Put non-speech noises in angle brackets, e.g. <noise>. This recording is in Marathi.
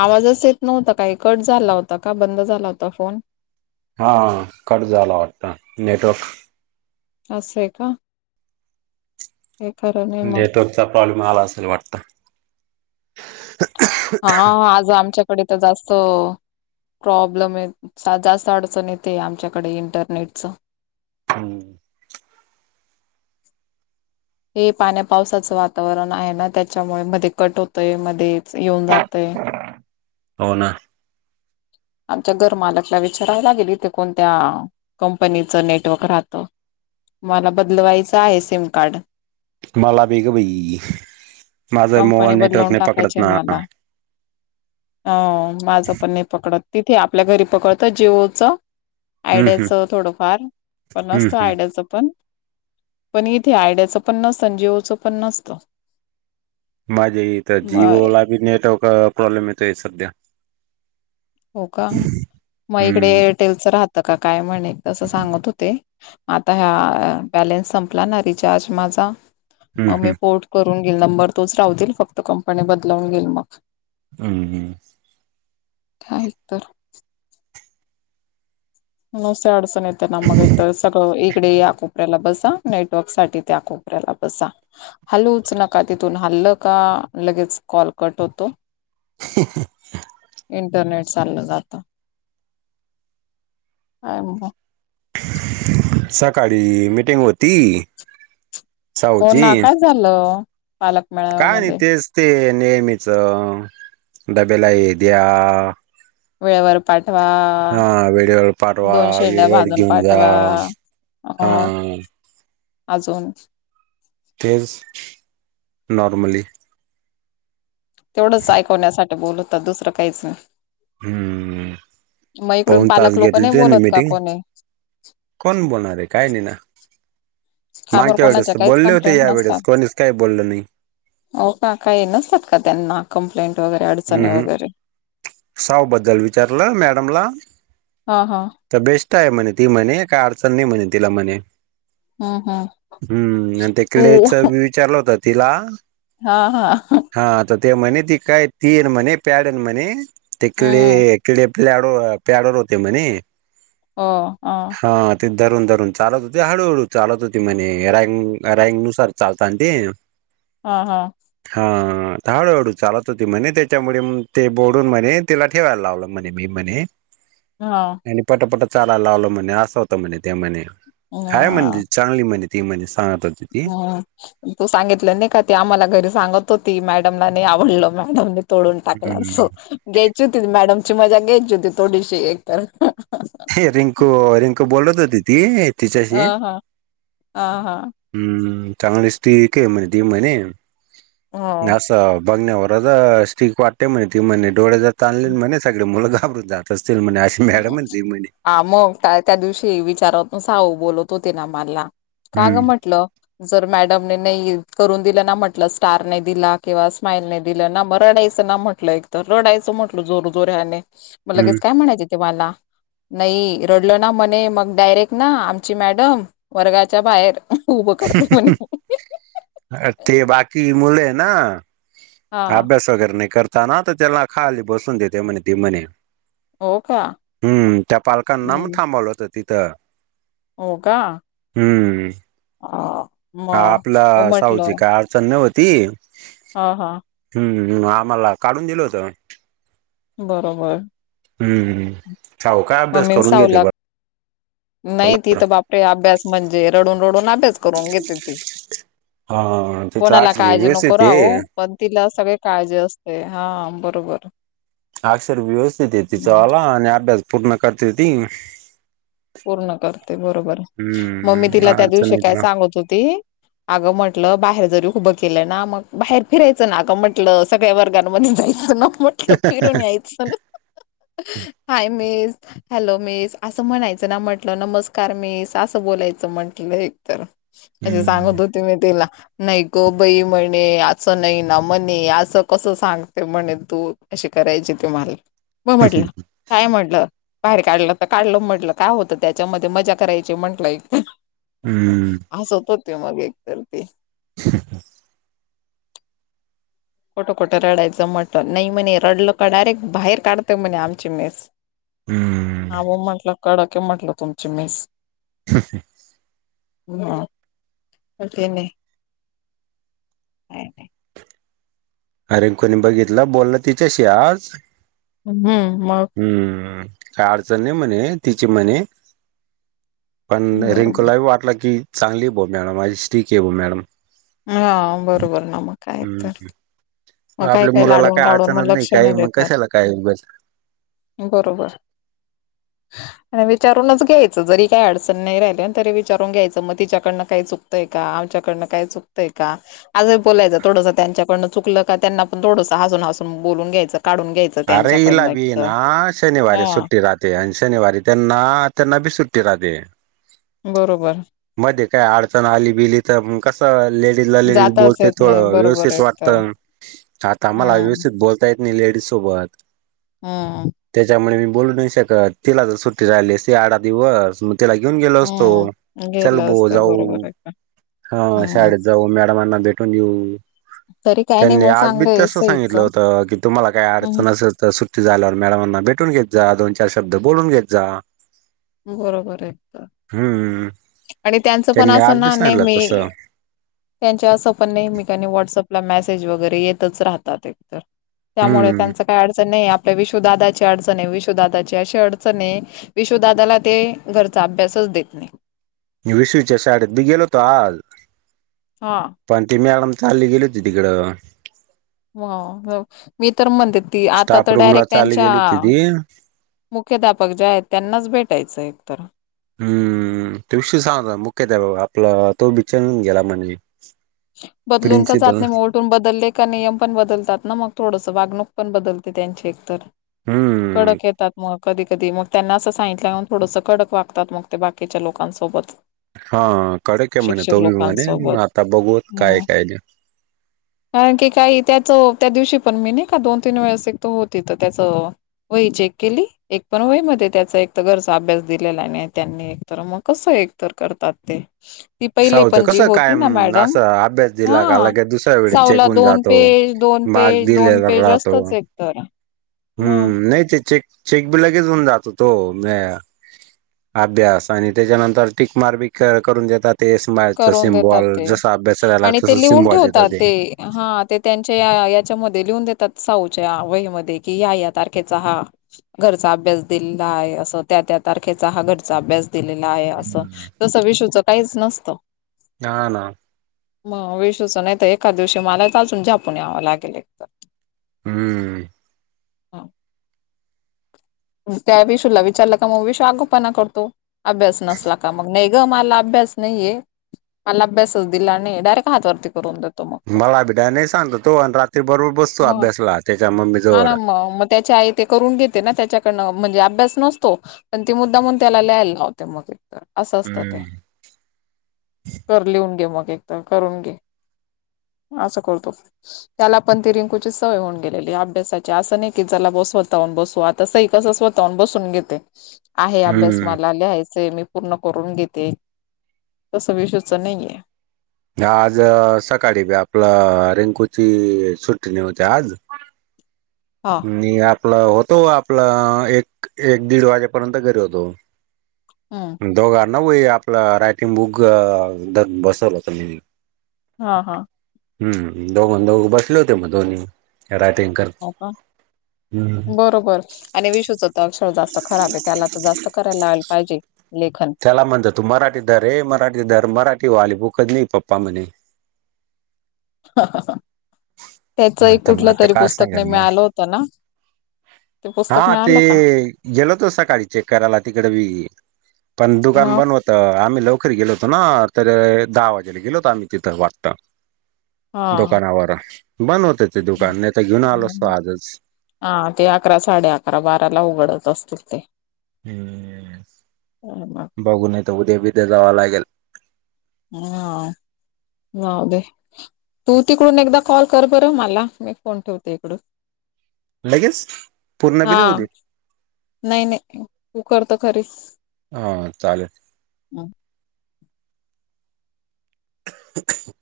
आवाजच येत नव्हता काही कट झाला होता का? बंद झाला होता फोन? हा कट झाला होता नेटवर्क? असंय का काही खरं नाय नेटवर्क चा प्रॉब्लेम आला असल वाटत हा आज आमच्याकडे तर जास्त प्रॉब्लेमय जास्त अडचण येते आमच्याकडे इंटरनेटचं हम्म हे पाण्या पावसाचं वातावरण आहे ना त्याच्यामुळे मध्ये कट होतय मध्येच येऊन जातय <inaudible> हो ना आमच्या घर मालकला विचारायला लागेल इथं कोणत्या कंपनीचं नेटवर्क राहतं? मला बदलवायचं आहे सिम कार्ड मला बीगं बाई माझं कंपनी मोबाईल नेटवर्क बदलवून नाही पकडत टाकायचे ना मला अ माझं पण नाही पकडत तिथे आपल्या घरी पकडत जी ओच? हम्म हम्म आयडियाचं थोडंफार पण हम्म असतं हम्म आयडियाचं पण पण इथे आयड्याचं पण नसतं जीओचं पण नसतं माझ्या इथ जि मग ओला बी नेटवर्क प्रॉब्लेम येतोय सध्या हो का मग इकडे हम्म एरटेलच राहतं का काय म्हणे तसं सांगत होते. आता हा बॅलेन्स संपला ना रिचार्ज माझा मग हम्म मी पोर्ट करून घेल नंबर तोच राहतील फक्त कंपनी बदलावून घेईल मग हम् हम काय तर नुसती अडचण येते ना मग एक तर सगळं इकडे याकू <unintelligible> ऱ्याला बसा नेटवर्क साठी त्या कोपऱ्याला बसा हालूच नका तिथून हालं का लगेच कॉल कट होतो. हं हं <inaudible> इंटरनेट चाललं जातं काय मं सकाळी मीटिंग होती हो साऊची ना काय झालं? पालक काय नाही मेळाव्यामध्ये तेच ते नेहमीच डब्याला हे द्या. वेळेवर पाठवा. हा वेळेवर पाठवा दोन शेंड्या वेळेवर भाजून घेऊन जा पाठवा अ हा अजून तेच नॉर्मली. तेवढंच ऐकवण्यासाठी बोलवतात दुसरं काहीच नाही. हम्म. हम्. मग इकडून पाऊण तास पालक लोक घेतले नाही ते नी बोलत का मीटिंग कोणी कोण बोलणार आहे काय नाही ना. का बर मागच्या् कोणाच्या वेळेस काहीच बोलले होते कंप्लेंट या नसतात वेळेस कोणीच काही बोललं नाही. हो का काही नसतात का त्यांना कंप्लेंट वगैरे अडचणी हम् हम वगैरे. साव बद्दल विचारलं मॅडमला. हा हा. तर बेस्ट आहे म्हणे ती म्हणे काय अडचण नाही म्हणे तिला म्हणे. हम्म हम्म हम्म आणि ते तू कलेची विचारलं होत तिला. हा हा. हा तर ते म्हणे ती काय तीन म्हणे प्याडन म्हणे तिकडे हम्म किडे प्याडो प्याडो र होते म्हणे. हो हा. हा ते धरून धरून चालत होते हळूहळू चालत होते म्हणे रँग रँग नुसार चालताना ते. हा हा. हा हाळू हळू चालत होती. ते म्हणे त्याच्यामुळे ते बोडून म्हणे तिला ठेवायला लावलं म्हणे मी म्हणे. हा. आणि पटापट चालायला लावल म्हणे असं होतं म्हणे ते म्हणे हाय म्हण हा चांगली म्हणे ती म्हणे सांगत ती हम. तू सांगितलं नाही का ते आम्हाला घरी सांगत होती मॅडमला नाही आवडलं मॅडमने तोडून टाकला सो हम्म घ्यायची होती मॅडमची मजा घ्यायची होती थोडीशी एक तर ते रिंकू रिंकू बोलत होती ती अ तिच्याशी हा अ हा हम्म हम्म चांगली दिसत ती का म्हणे ती म्ह हो घास बघण्या वर स्टीक वाटते म्हणे ती म्हणे डोळे जात आणले म्हणे सगळे मुल घाबरून जात असतील म्हणे असे मॅडम म्हणती म्हणे. आ मग का त्या दिवशी विचारत साऊ बोलत होते ना मला का हम्म ग म्हटलं. जर मॅडमने नाही करून दिलं ना म्हटलं स्टार नाही दिला किंवा स्माइल नाही दिलं ना म रडायचं ना म्हटलं एक तर रडायचं म्हटल जोर जोर्याने म हम्म लगेच काय म्हणायच - - तुम्हाना नाही रडल ना म्हणे मग डायरेक्ट ना आमची मॅडम वर्गाच्या बाहेर उभं करते म्हणे ते बाकी मुले ना हा अभ्यास वगैरे नाही करता ना तर त्याला खाली बसून देते म्हणे ती म्हणे. हो का हम्म त्या पालकांना म हम्म थांबवलं होतं तिथं. हो का. हम्म. हा. हा मग मग आपलं सावजी म्हटलं का अडचण नई होती. हा हा. हम्मम आम्हाला काढून दिलं होतं. बरोबर- हम्म. साहू काय अभ्यास मम्मी करून साव घेते लाग. बरोबर नाही तिथं बापरे अभ्यास म्हणजे रडून रडून अभ्यास करून घेते त हा तिचा कोणाला अक्षर काळजी नको. व्यवस्थित आहे पण तिला सगळे काळजी असते हा बरोबर. अक्षर व्यवस्थित य तिचं हं, वाले आणि अभ्यास पूर्ण करते हो ती. पूर्ण करते बरोबर. मग ममी हम्म तिला त्या अडचण दिवशी नाही काय तिला सांगत होती. अगं म्हटलं बाहेर जरी उभं केलं ना मग बाहेर फिरायचं ना अगं म्हटलं. सगळ्या वर्गामध्ये जायचं ना पण. फिरून यायच हाय मिस हॅलो मिस असं म्हणायचं. ना म्हटलं नमस्कार मी सासं बोलायचं म्हंटलं एकतर. अे हम्म सांगत होते मी तिला. नाही गो बाई म्हणे असं नाही ना म्हणे असं कसं सांगते म्हणे तू. अशी करायची तुम्हाला म म्हटलं काय म्हटलं बाहेर काढलं तर काढलं म्हटलं. काय होत त्याच्यामध्ये मजा करायची म्हंटलं एक हम्म असं होत. ते मग एक तर ते ह. खोटं खोठं रडायचं म्हटलं. नाही म्हणे रडलं का डायरेक्ट बाहेर काढतय म्हणे आमची मिस. हम्म आवो म्हटलं कडक ये म्हटलं तुमची मिस. हम्म. ह अे नाही. हम. अरे कोणी बघितलं बोलला तिच्याशी आज. हम्म मग. हम्म काय अडचण नाही म्हणे तिची म्हणे. पण बरोबर रिंकूलाही वाटलं की चांगली ब मॅडम अ स्ट्रिक आहे बॉ मॅडम. हा बरोबर ना मग काय तर. हम्म मग काही आपल्या काही मुलाला लाडून काय लाडून अडचणच मग लक्ष काय नाही मग देतात. कशाला काय उगाच बरोबर. आणि विचारूनच घ्यायचं जरी काही अडचण नाही राहिल्या तरी विचारून घ्यायचं म तिच्याडन काय चुक य का आमच्याकडं काय चुकतंय का आजही बोलायच थोडस त्यांच्याकडनं चुकलं का त्यांना पण थोडंस हसून हसून बोलून घयं काढून घ्यायचं. अरे इला त्यांच्याकडनं एक भी तर ना शनिवारी हा सुट्टी राहते. ते आणि शनिवारी त्यांना त्यांना बिसट्ट राहते. बरोबर. मध्ये काय अडचण आली बिली तर कसं लेडीज जाताच बोलते येत नाही थोडं बरोबर व्यवस्थित एक वाटत. तर आता म्हाला हम्म व्यवस्थित ब येत नाही लेडीज सोबत. हा. त्याच्यामुळे मी बोलू नाही शकत तिला जर सुट्टी राहिली सी आठा दिवस तिला घेऊन गेलो असतो. हम्म चल गेलं बो असतं बरोबर जाऊ आहे एकतर. हा हम्म शाळेत जाऊ मॅडमांना भेटून येऊ. तरी काय नाही त्यांनी मग आज मी चांगलं आहे तसं सांगितलं सईचं होतं की तुम्हाला काय हम्म अडचण असेल तर सुट्टी झाल्यावर मॅडमांना भेटून घेत जा दोन चार शब्द बोलून घेत जा. बरोबर आहे तर हम्म आणि त्यांचं पण त्यांनी आज असं बी ना सांगितलं नेहमी तसं त्यांच्या असं पण नेहमिकांनी व्हॉट्सअपला मेसेज वगैरे येतच राहतात. त्यामुळे हम्म त्यांच का अडचण आहे आपल्या विशुदादाची अडचण आहे. विशुदादाची अशी अडचण आहे विशु दादाला ते घरचा अभ्यासच देत नाही. विषूच्या साडेत बी गेलोतो हल. हा. पण ती मॅडम चालली गेली होती तिकडं. हो मी तर म्हणते ती आता स्टाफ तर रूम ला डायरेक्ट चालली त्यांच्या गेली होती ती मुख्याध्यापक जे आहेत त्यांनाच भेटायचं एकतर हम्म तेवशी सांगत मुक्येत आहे बा आपला तो बिचनून गेला म्हणे. बदलूून का सा प्रिन्सिपल नाही मोड. तून बदलले का नियम पण बदलतात ना मग थोडस वागणूक पण बदलते त्यांची एकतर हम्म कडक येतात मग कधी कधी मग त्यांना असं सांगितलंन थोडसं कडक वागतात मग ते बाकीच्या लोकांसोबत हा कडे काय म्हणे शिक्षक तोबी म्हणे लोकांसोबत आता बघवत काय ह काय? <unintelligible> कारण की काही त्याचं त्या दिवशी पण मी नाही का दोन तीन वेळेस एक तर होती तर त्याचं वही चेक केली एक पण वही मध्ये त्याचा एक तर घरचा अभ्यास दिलेला नाही त्यांनी एक तर मग कसं एक ात पहि साऊचं पण कसं होती. कायम मॅडम असं अभ्यास हा दिला का लगेच दुसऱ्या वेळेस चेक सावला होऊन दोन जातो. पेज दोन मार्क पेज दोन दिलेला पेज राहतो असतच. तेरा हम्म नाही ते चेक चेक बी लगेच होऊन जातो तो म अभ्यास आणि त्याच्यानंतर टिकमार बी करून देतात. तेच माचा करून देतात सिमबॉल ते जसा अभ्यास राहिला आणि तस ते लिहून सिमबॉल ठेवतात देतात ते हा ते त्यांच्या या याच्यामध्ये लिहून देतात साऊच्या वहीमध्ये कि या या तारखेचा हा. घरचा अभ्यास दिलेला आहे असं त्या त्या तारखेचा हा घरचा अभ्यास दिलेलं आहे असं हम्म तसं विषूच काहीच नसतं. ना ना. मग विशच नाही तर एका दिवशी मलाच अजून झपून यावं लागेल एक तर हम्म. त्या विषयला विचारलं का मग विषय आगोपना करतो. अभ्यास नसला का मग नाही ग मला अभ्यास नाहीे. मला अभ्यासच दिला आणि डायरेक्ट हातवरती करून देत. मला भिडा नाही सांगत तो आणि रात्री बरोबर बसतो मग अभ्यासला त्याच्या मम्मी हा ना जवळ मग त्याच्या आई ते करून घेते ना त्याच्याकडन म्हणजे अभ्यास नसतो पण ती मुद्दा म्हणून त्याला ल्यायला लावते मग तर असं असतं ते हम्म कर लिहून घे मग एक तर करून घे. असं करतो. त्याला पण तिरिंकूची सवय होऊन गेलेली अभ्यासाची असं नाही की जला बसवताून बसू आता स कस स्वतः बसून घेते आहे अभ्यास हम्म मला लिहायच मी पूर्ण करून घेते तसं विष्च नाहीे. आज सकाळी ब आपलं रिंकूची सुट्टणी होते आज हा आणि आपलं होतो आपलं एक एक दीड वाजेपर्यंत घरी होतो. हम. दोघं नवई आपलं रायटिंग बुक बसवलं होत मी हा हा. हम् दोघां दोघ बसले होते मग दोन्ही राातकर हो बरोबर. आणि विशूचं तर अक्षर जास्त खराब आहे त्याला तर जास्त करायला लाला पाहिजे लेखन त्याला म्हणत तू मराठी दर र मराठी दर मराठी वाली बुकधली पप्पा म्हणे. त्याच एक आता मग कुठलं आता तरी काय पुस्तक ने सांगेल ममी मग आलं होत ना. ते हा पुस्तक ते मिळालं का गेलोतो सकाळी चेक करायला तिकडे ब पण दुकान मग बंद होत. तर आम्ही लवकर गेलोतो ना तर दहा वाजेला गेलो होतो आम्ही तिथं वाटत. हा दुकानावर बंद होते ते दुकान नाही तर घेऊन आलो असतो आजच. हा. ते अकरा साडे अकरा. बाराला उघडत असतील ते. <unintelligible> ह <unintelligible> बघू नईत. उद्या बिद्या जावं लागेल. हम <unintelligible> हा. तू तिकडून एकदा कॉल कर बरं मला. मी फोन ठेवते्. इकड. लगेच. पूर्ण बि हा नाही होऊ दे. नाही नाही. कूकर त खरीच हा चालेल. ह <unintelligible> ह <unintelligible>